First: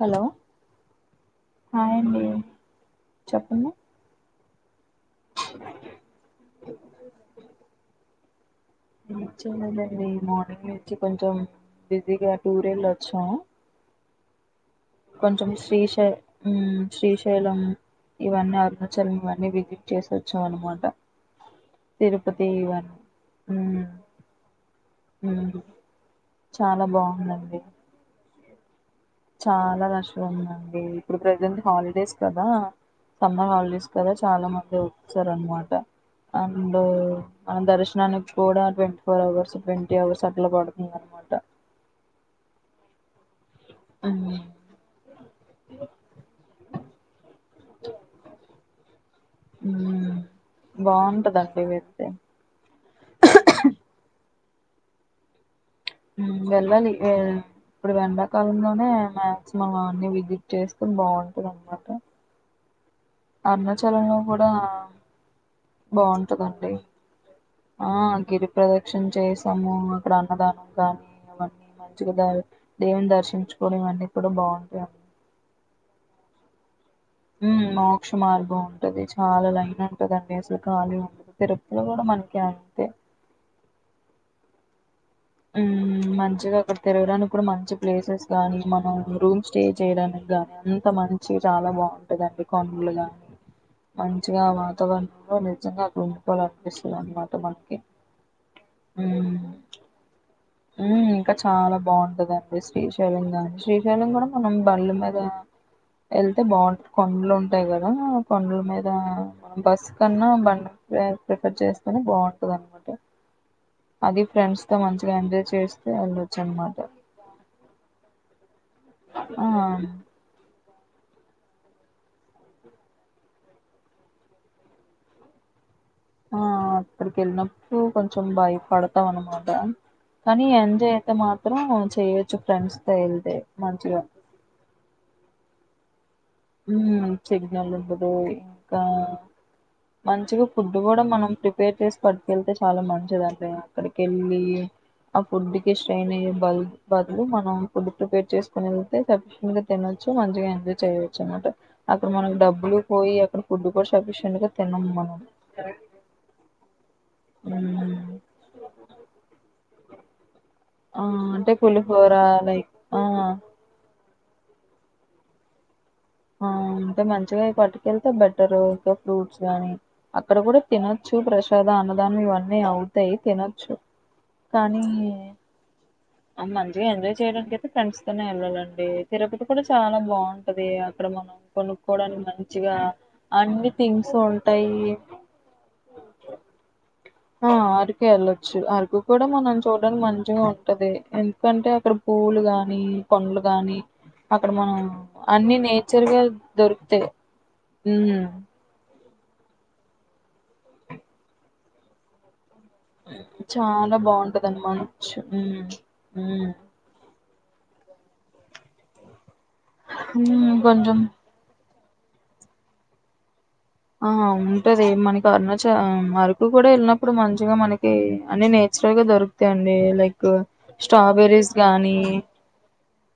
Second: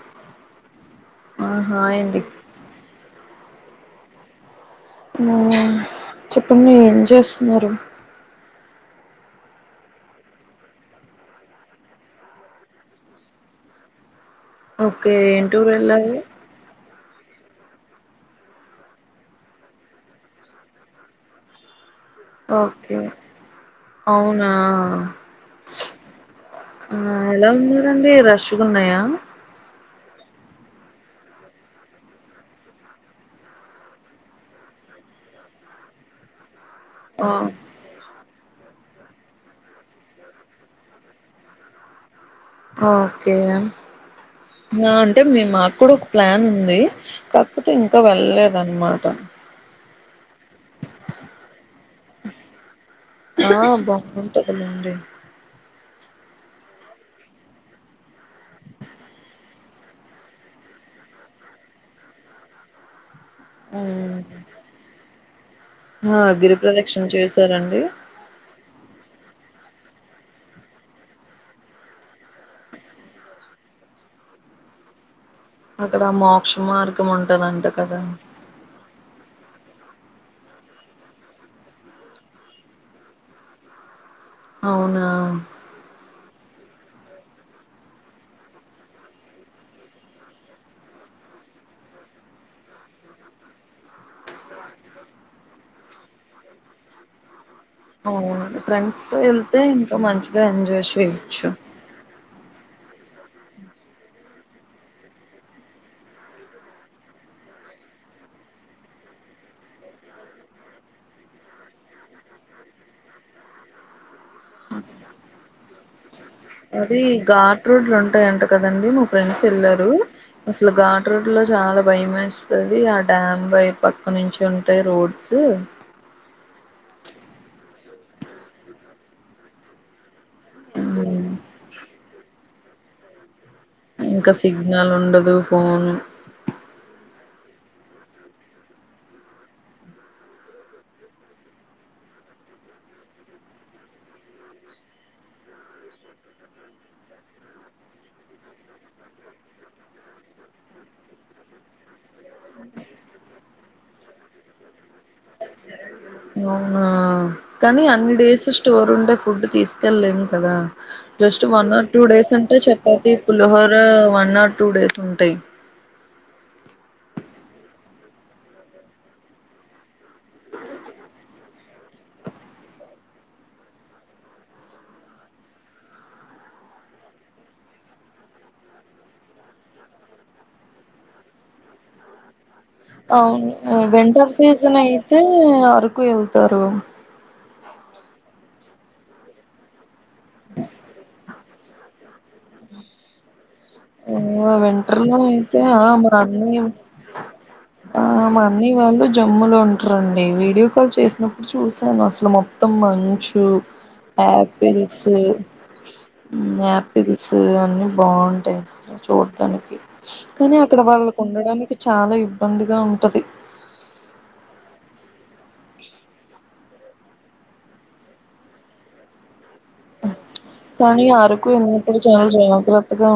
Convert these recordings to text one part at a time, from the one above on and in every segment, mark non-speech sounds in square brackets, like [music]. Hello ఆహా hi అండి ఏన్ది చెప్పండి మ్మ్ చెప్పండి ఏమ్ చేస్తున్నారు ఏంచేయలేదండి మార్నింగ్ నుంచి కొంచెం బిజీగా టూరేళ్ళొచ్చామ్ ఓకే ఏం కొంచమ్ టూర్ శ్రీశై వెళ్ళాలి మ్మ్ శ్రీశైలం మ్మ్ ఇవన్నీ అరుణాచల్ ఇవన్నీ విజిట్ చేసొచ్చామ్ అనమాట తిరుపతి ఇవన్నీ ఒకే అవునా ఉమ్ చాలా మ్మ్ ఎలా బాగుందండి ఉందండి రష్ ఫుల్ ఉన్నాయా అవునండి ఇప్పుడు ప్రజెంట్ హాలిడేస్ కదా సమ్మర్ హాలిడేస్ కదా చాలా మంది వచ్చారు అనమాట ఆ అండ్ ఆ మనం దర్శనన్నికి కూడా twenty four hours twenty hours అట్లా పడుతుంది అనమాట ఓకే మ్మ్ ఇగ అంటే మీ మా కూడా ఒక ప్లాన్ ఉంది కాకపోతే ఇంకా వెళ్లేద్న్మాట బాగుంట దండి వెళ్తే ఆ బాగుాంటాది లెండి మ్మ్ వెళ్ళాలి ఇప్పుడు వెండాకాలంలోనే మాక్సిమం అన్ని విజిట్ చేస్తూ బాగుంటంది అన్నమాట అరుణాచలంలో కూడా ఆ గిరి బాగుంటదండి ప్రదక్షిణ చేసారండి ఆ గిరి ప్రదక్షణ చేసి ము అక్కడ అన్నదానం కానీ అవన్నీ మంచిగా ద దేవుని దర్శించుకోవడం ఇవన్నీ కూడా బాగుంటాయి అక్కడ మోక్ష మార్గ మోక్షమార్గం ఉంటది చాలా లైన్ ఉంటుదండి అసలు ఖాళీ ఉండదు తిరుపతి కూడా మనకి అంతే అవును మ్మ్ మంచిగా అక్కడ తిరగడానికి కూడా మంచి ప్లేసెస్ గానీ మనం రూమ్ స్టే చేయడానికి గానీ అంత మంచి చాలా బాగుంటదండి కనులు గాని మంచిగా వాతావరణంలో నిజంగా అక్క ఉండిపోవాల అనిపిస్తుంది అన్నమాట మనం అవును ఫ్రెండ్స్ తో వెళ్తే ఇంకా మంచి మ్మ్ ఇంకా చాలా బాగుంటది శ్రీశైల గాని శ్రీశైలం కూడా మనం బండ్ల మీద వెళ్తే బాగుంటది కొండలు ఉంటాయి కదా కొండల మీద మనం బస్ కన్నా బండి ప్రిఫర్ చేస్తేనే బాగుంటది అనమాట అది ఫ్రెండ్స్ తో మంచిగా ఎంజాయ్ చేస్తే అనమాట అది ఘాట్ రోడ్లు ఉంటాయింటకద దండి మా ఫ్రెండ్స్ ఆ వెళ్లారు అసలు ఘాటు రడ్లో చాలా భయం వేస్తది ఆ డ్యామ్ వై పక్క నుంచి ఉంటాయి రోడ్స్ ఆ ఎక్కడికి ఎన్నప్పుడు కొంచం భయపాడతం అనమాట కానీ ఎంజాయ్ అయితే మాత్రం చేయచ్చు ఫ్రెండ్స్ తో ఏలతే ఇంకా సిగ్నల్ ఉండదు ఫోన్ మ్మ్ సిగ్నల్ ఉండదు ఇంకా మంచిగా ఫుడ్ కూడా మనం ప్రిపేర్ చేసి పట్టుకు వెళ్తే చాలా మంచిదండి అక్కడికి వెళ్ళి ఆ ఫుడ్ కి స్ట్రైయిన్ అయ్యే బల్ బదులు మనం ఫుడ్ ప్రిపేర్ చేసుకోని వెళ్తే సఫిషింట్ గా తినొచ్చు మంచిగా ఎంజాయ్ చేయో చూ అన్నమాట అక్కడ మనకి డబ్బులు పోయి అక్కడ ఫుడ్ కూడా సఫిషింట్ గా తినం మనం ఆ కానీ హ్మ్ అన్ని డేస్ స్టోర్ ఉండే ఫుడ్ తీసుకెళ్లేము కదా ఆ జస్ట్ అంటే one or two pulihora days అంటే లైక్ చెప్పది ఆ pulihora one or two days ఉంటాయి ఆ అంటే మంచిగా పటికెళ్తే బెటర్ ఇకా ఫ్రూట్స్ గానీ అక్కడ కూడా తినొచ్చు ప్రసాద అన్నదానం ఇవన్నీ అవుతాయి తినొచ్చు కానీ ఆ మంచిగా ఎంజాయ్ చేయడానికికైతే ఫ్రెండ్స్ తోనే వెళ్ళాలండి తిరుపతి కూడా చాలా బాగుంటది అక్కడ మనం కొనుక్కోవడానికి మంచి అవును వింటర్ ఉంటాయి సీజన్ అయితే అరకు వెళ్తారు ఆ అరకు వెళ్ళొచ్చు అరకు కూడా మనం చూడానికి మంచి ఉంటది ఎందుకంటే అక్కడ పువ్వులు గాని పండ్లు గాని అక్కడ మనం వింటర్ లో అన్ని అయితే ఆ నేచర్ మా గా అన్నయా దొరుకుతాయి ఆ ఉమ్ మా అన్నయ్య వాళ్ళు జమ్ముూలో ఉంటారండి వీడియో కాల్ చేసినప్పుడు చూసాను అసలు మొ మొత్తం మంచు చాలా బాగుంటదండి యాపిల్స్ మంచు యాపిల్ స అన్ని బాగుంటాయి చు కానీ ఉమ్ అక్కడ కొంచెం వాళ్ళకు ఉండడానికి చాలా ఇబ్బందిగా ఉంటది ఆ ఉంటది మనకి కర్నచ ఆ అరకు కూడా వెళ్ళినప్పుడు మంచిగా మనకి అన్ని నేచురల్ గా దొరుకుంది అండి లైక్ కానీ అరకు స్ట్రాబెరీస్ గానీ వెళ్ళినప్పుడు చాలా జాగ్రత్తగా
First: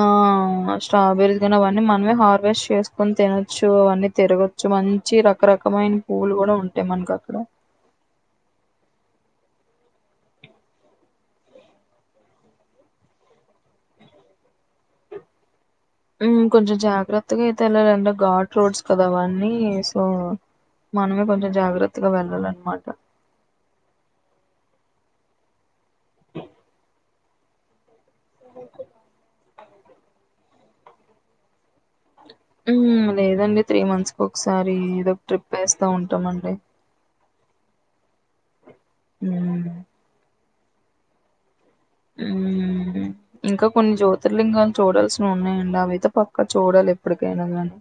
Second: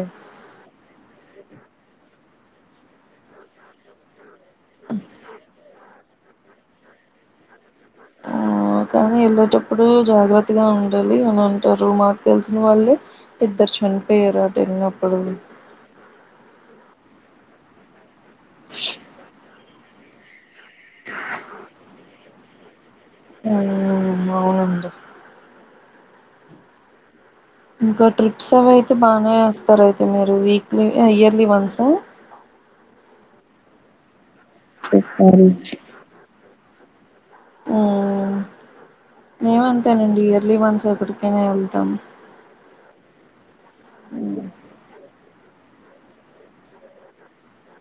ఆ స్ట్రాబెరీస్ కానీ అవన్నీ మనమే హార్వెస్ట్ చేసుకొని తినోచ్చు అవన్నీ తిరోగిచ్చు మంచి రకరకమైన పువ్వులు కూడా ఉంటాయి మనకు అక్కడ ఆ కానీ వెళ్ళేటప్పుడు జాగ్రత్తగా ఉండాలి అని అంటారు మాకు తెలిసిన వాళ్ళే ఇద్దరు చనిపోయారు అటు వెళ్ళినప్పుడు కొంచెం జాగ్రత్తగా అయితే వెల్లాలండ ఘాట్ రోడ్స్ కదా అవన్నీ సో మనమే కొంచెం జాగ్రత్తగా వెళ్ళం అల అనమాట హు అవునండి ఇంకా ట్రిప్స్ అవి అయితే బానే వస్తాయి సరే అయితే మీరు వీక్లీ ఇయర్లీ వన్స్ అ లేదండి త్రీ మంత్స్ కి ఒకసారి ఏదో ఒక ఒకసారి ట్రిప్ వేస్తా ఉంటామండి ఉ మేము హ్మ్. అంతేనండి త్రి మంత్స్ ఎక్కడికైనా వెళ్తాము త్తం ఉమ్ ఇంక కొన్ని జ్యోతిర్లింగాలు చూడాల్సి ఉన్నాయండి అవయితే పక్కా చూడాలి ఎప్పుడికైనా గానీ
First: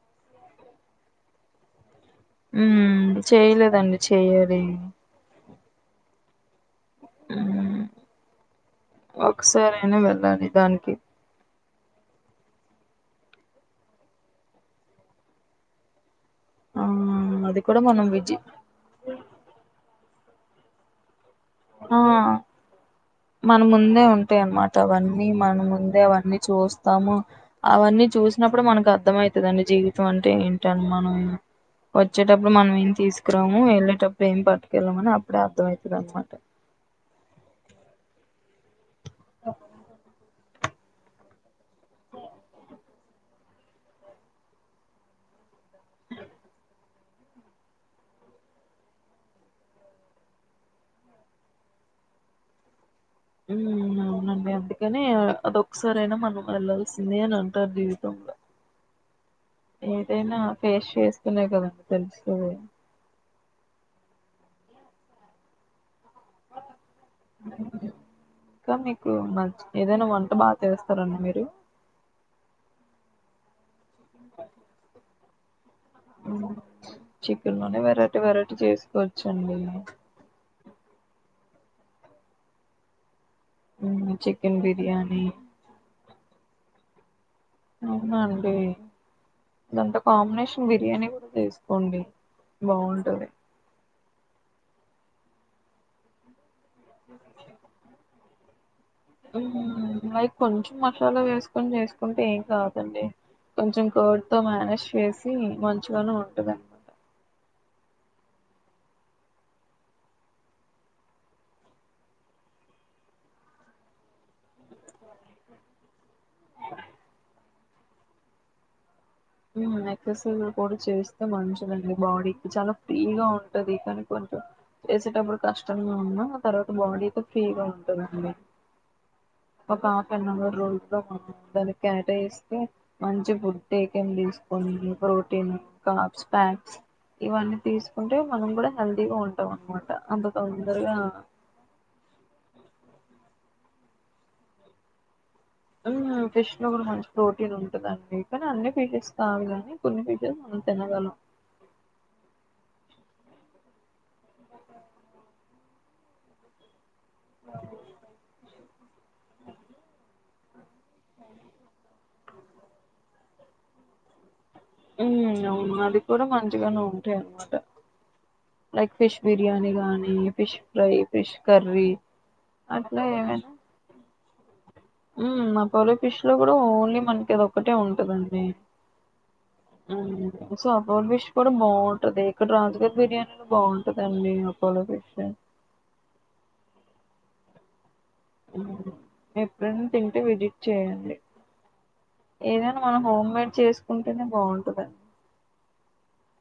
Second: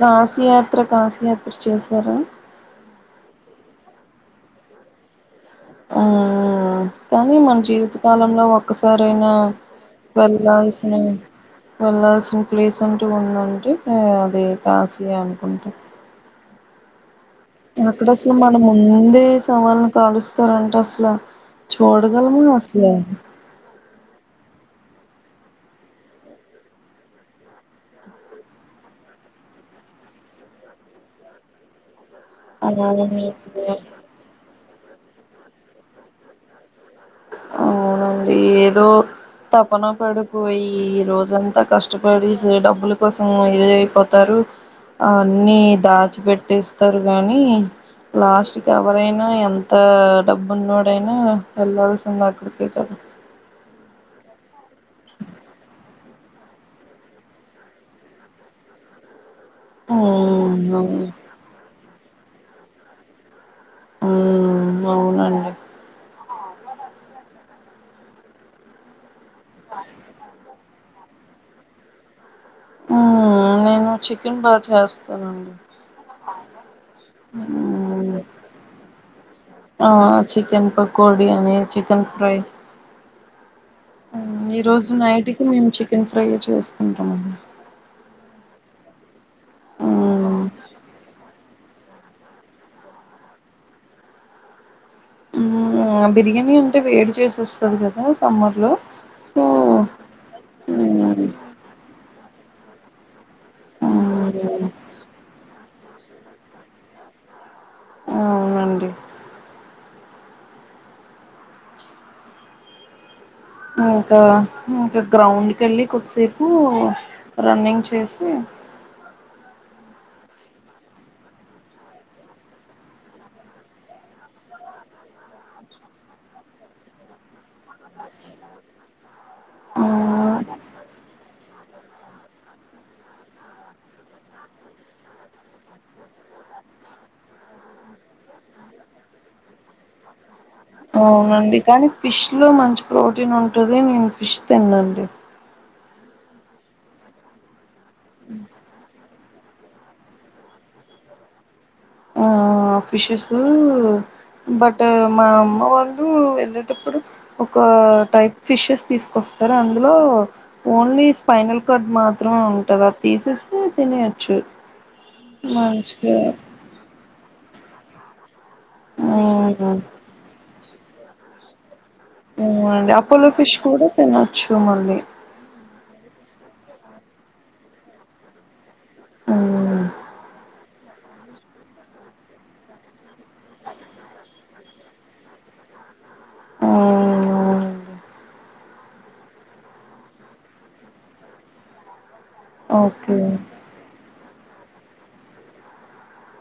కాశీయాత్ర కాశీయాత్ ఇచ్చేసారా ఉమ్ చేయలేదండి చెయ్యాలి ఆ కాని మన హ్మ్. జీవిత కాలంలో ఒక్కసారయినా ఒకసారైనా వెళ్ళాలి వెళ్లాల్సిన దానికి. వెళ్ళాల్సిన ప్లేసంటూ ఉందంటే అది కాసి అనుకుంటాం. ఆ అది కూడా మనం అక్కడసలు విజి మన ముందే సెవాళ్ళను కాలుస్ తరంట అసల ఆ మన ముందే ఉంటాయ్ అన్మాట అవన్ ని మన ముందే అవన్నీ చూస్తాము అవన్నీ చూసినప్పుడు మనకు అర్థమయితదండి జీవితం అంటే ఏంటని మనం. వచ్చేటప్పుడు మనమేం అవునండి తీసుకురాము వెళ్ళేటప్పుడు ఏం పట్టు. కెళ్ళమని అప్పుడే అర్ధమయితది అనమాట. అవునండి ఏదో. తపన పడిపోయి. ఈ రోజంతా కష్టపడి సె డబ్బుల కోసం ఇదైపోతారు అ అన్ని దాచి పెట్టేస్తరు గానీ లాస్ట్ కెవరైనా ఎంత డబ్బున్నోడైనా వెళ్ళాల్సి ఇంద్ అక్కడికే కదా. ఉమ్ అవునబ్బే అందుకనే అదొక్కసారైనా మనం వెళ్లాల్సిందే అని అంటారు జీవితంలో. ఏదైనా ఉమ్ ఫేస్ అవును చేస్తునే కదా. తెలుస్తది. ఉమ్ అవునండి. ఇంక మీక్ కు మంచి ఏదైనా వంట బాగ్ చేస్తరండి మీరు. ఉమ్ నేను. చికెన్ బాచేస్ తనండి. ఉమ్ చికెన్ లోనే వెరైటి వెరైటి చేసుకోచ్చు. ఆ చికెన్. పకోడి అని చికెన్ ఫ్రై. ఉమ్ చికెన్ ఈ రోజు బిర్యానీ నైట్ కి మేము చిక్ చికెన్ ఫ్రై చేసుకుంటమండి. అవునా అండి. దాంటో కాంబినేష్ బిర్యానీ కూడా తిసుకోండి బాగుంటాది. ఉం అ బిర్యానీ. అంటే వేడి చేసేస్తది కదా తమ్ముర్లు. హ్మ్ లైక్ కొంచం మసాలా వేసుకొని చేసుకుంటే ఏం కాదు. అండి. కొంచం కోర్డ్ తో మేనేజ్ చేసి మా చి గనే ఉంటదనమాట అ అవునండి ఇంకా ఇంకా గ్రౌండ్కి వెళ్ళి కొద్దిసేపు రన్నింగ్ చేసి ఉం ఎక్సర్సైజ్ కూడా చేస్తే మంచిదండి బాడీకి చాలా ఫ్రీగా ఉంటాది కానీ కొంచెం చేసేటప్పుడు కష్టంగా ఉన్నా తర్వాత బాడీ అయితే ఫ్రీగా ఉంటాదండి ఒక హాఫ్ అవర రోజులో అందరికి క్యాటఇస్తే మంచి ఫుడ్ ఎ తీసుకోని ప్రోటీన్ కాబ్స్ ఫ్యాట్స్ ఇవన్నీ తీసుకుంటే మనం కూడా హెల్తీగా ఉంటాం అన్నమాట అంత తొందరగా అవునండి కానీ ఫిష్ లో మంచి ప్రోటీన్ ఉంటది నేను ఫిష్ తిననండి హమ్ ఫిష్ లో కూడా మంచి ప్రోటీన్ ఉంది దండి కని ఫిటిస్ సాగాదండి కొన్ని పీసెస్ మనం తినగలం ఆ ఫిషెస్ బట్ మా అమ్మ వాళ్ళు వెళ్ళేటప్పుడు ఒక టైప్ ఫిషెస్ తీసుకొస్తారు అందులో ఓన్లీ స్పైనల్ కార్డ్ మా ఉంటాది ఆ పీసేస్ ని తినేయచ్చు ఉం అవును అది మంచిగా కూడా మంచిగానే ఉ టై అనమాట లైక్ ఫిష్ బిర్యానీ మ్మ్ గానీ ఫిష్ ఫ్రై ఫిష్ కర్రీ ఉమ్ అట్లా అపోలో ఏమైనా ఫిష్ కూడా తిన ఉమ్ అపోలో ఫి ఫిష్ లో కూడా ఓన్లీ మనకి అది ఒక్కటే ఉంటదండి మ్మ్ మ్మ్ ఉం సో అపోల ఫిష్ కూడా బాగుంటది ఇక్కడ రాజగారి బిర్యానీ కుడా బాగుంటది అపోల ఫిష్ అవునండి ఎప్పుడైనా తింటే విజిట్ చేయండి ఏదైనా మనం ఓకే హోమ్ మేడ్ చేసుకుంటేనే బాగుంటంది [inaudible]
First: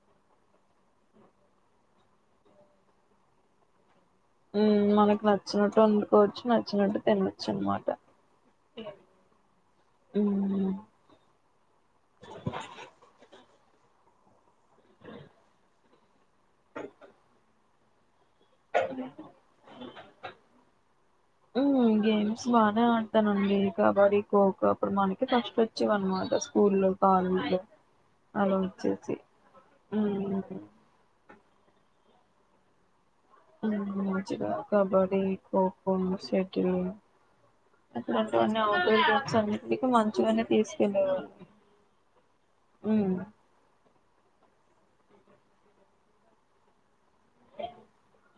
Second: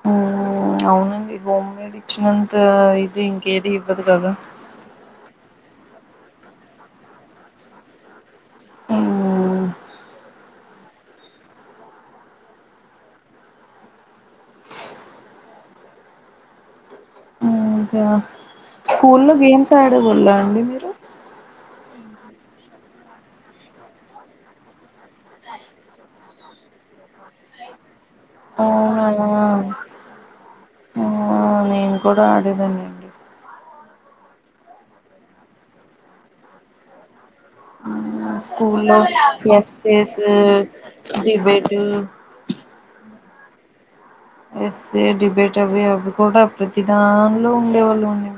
మ్మ్ అవునండి హోమ్ మేడ్ ఇచ్చినంత ఇది ఇంకేది ఇవ్వదు కదా ఉమ్ మనకి నచ్చినట్లు ఉంది వచ్చి నచ్చినట్టు తినచ్చు అన్మట మ్మ్ ఓకే స్కూల్లో గేమ్స్ ఆడే వాళ్ళ అండి మీరు గేమ్స్ బాగానే ఆడతానండి కబడ్డీ ఖోఖో అప్పుడు మనకి ఫస్ట్ వచ్చేవి అనమాట స్కూ లో కాలేజ్ లో అలా వచ్చేసి అవునా ఆ నేను కూడా ఆడేదానండి మంచిగ కబడ్డీ ఖోఖో శెటిల్ స్కూల్ లో ఎస్సేసు మంచిగానే తీసుకెళ్ళేవారు డిబేటు ఉమ్ ఎస్ ఏ డిబేట్ అవి అవి కూడా ప్రతి దానిలో ఉండేవాళ్ళు ఉండే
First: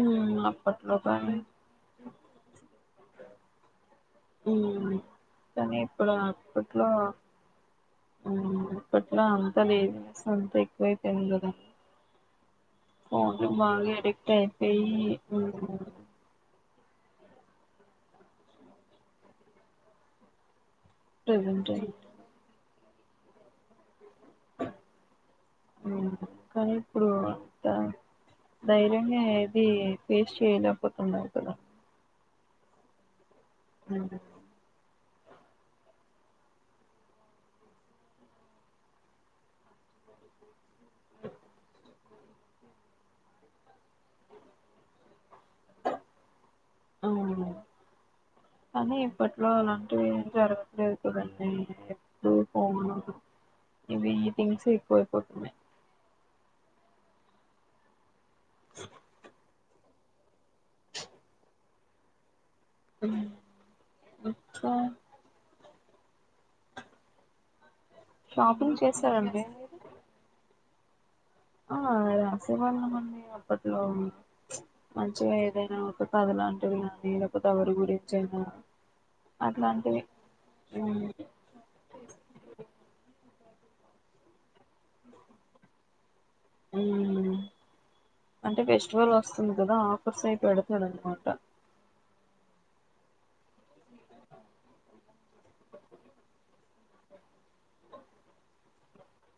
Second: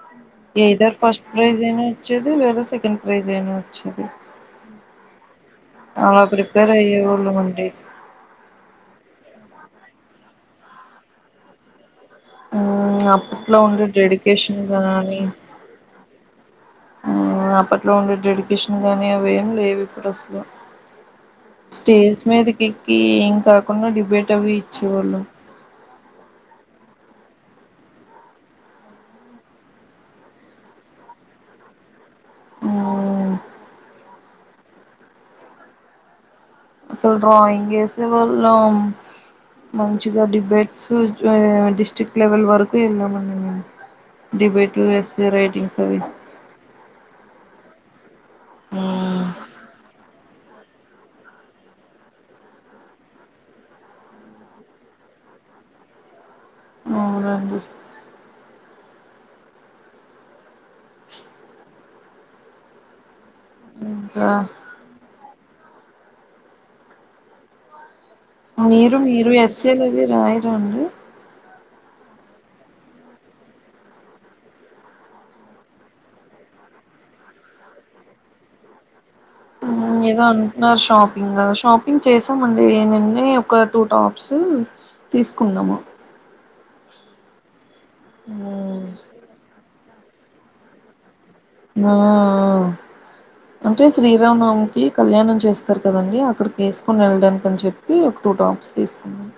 ఉమ్ అప్పట్లో ఏదర్ ఫస్ట్ కానీ ప్రైజ్ అయినా వచ్చేది లేదా సెకండ్ ప్రైజ్ అయిన వచ్చేది ఉ కానీ ఇప్పుడు అలా ప్రిపేర్ అప్పట్లో అయ్యేవాళ్ళం అండి ఇప్పట్లో అసలు ఏమైన సంత ఎక్కువై పేయిందో కదా పోను అప్పట్లో ఉండే బాగా అడిక్ట్ డెడికేషన్ ఆయిపోయి కానీ ఆ అప్పట్లో ఉండే డెడికేషన్ గానీ అవేం లేవు ఇప్పుడు అసలు ప్రెజెంట్ స్టేజ్ మీదికి కి ఏం కాకుండా డిబేట్ అవి ఇచ్చేవాళ్ళం కానీ ఇప్పుడు అంత ధైర్యంగా ఏది ఫేస్ చేయలేకపోతున్నారు కదా ఆ అ అసలు డ్రాయింగ్ వేసే వాళ్ళం మంచిగా డిబేట్ [unintelligible] జస్ట్ డిస్ట్రిక్ట్ లెవెల్ వరకు ఏళ్ళ మండి మేము డిబేటు ఎస్ఏ రైటింగ్స్ అవి అవును కానీ ఇప్పట్లో అలాంటివి జరగట్లేదు ప్రజెంట్ అయితే ఎప్పుడు పోను ఇవి ఈటింగ్స్ ఎక్కువ అయిపోతున్నాయి అవునండి అ ఇంకా అక్క షాపింగ్ మీరు మీరు చేస్తారండి ఎస్సే లివి రాయ రెండు ఆ రాసేవాళ్ళమండి అప్పట్లో మంచిగా ఏదైనా ఒక కథలాంటివి కానీ లేకపోతే ఎవరి గురించయినా ఏదో అంటున్నారు మ్మ్ షాపింగ షాపింగ్ చేసామండి నిన్నే ఒక టూ టాప్స్ తీసుకుందామ అ అంటే ఫెస్టివల్ వస్తుంది కదా కోర్స్ ఇడుతడు మాట మో అంటే శ్రీరామ్ నావమికిి కళ్యాణం చేస్తారు. కదండి అక్కడికి ఏసుకొని వెళ్ళడానికిని అని చెప్పి ఒక టూ టాప్స్ తీసుకున్నాను.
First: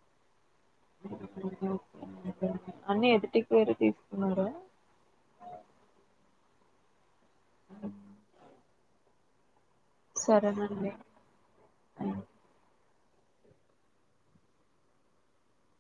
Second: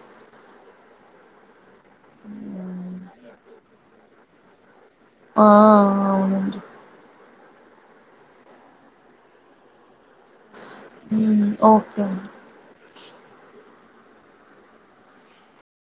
అన్నీ ఎదుటికి పోరుది ఉన్నావ్ గాదా ఆ అవునండి అ సరేనండి హుమ్ ఓకే అండి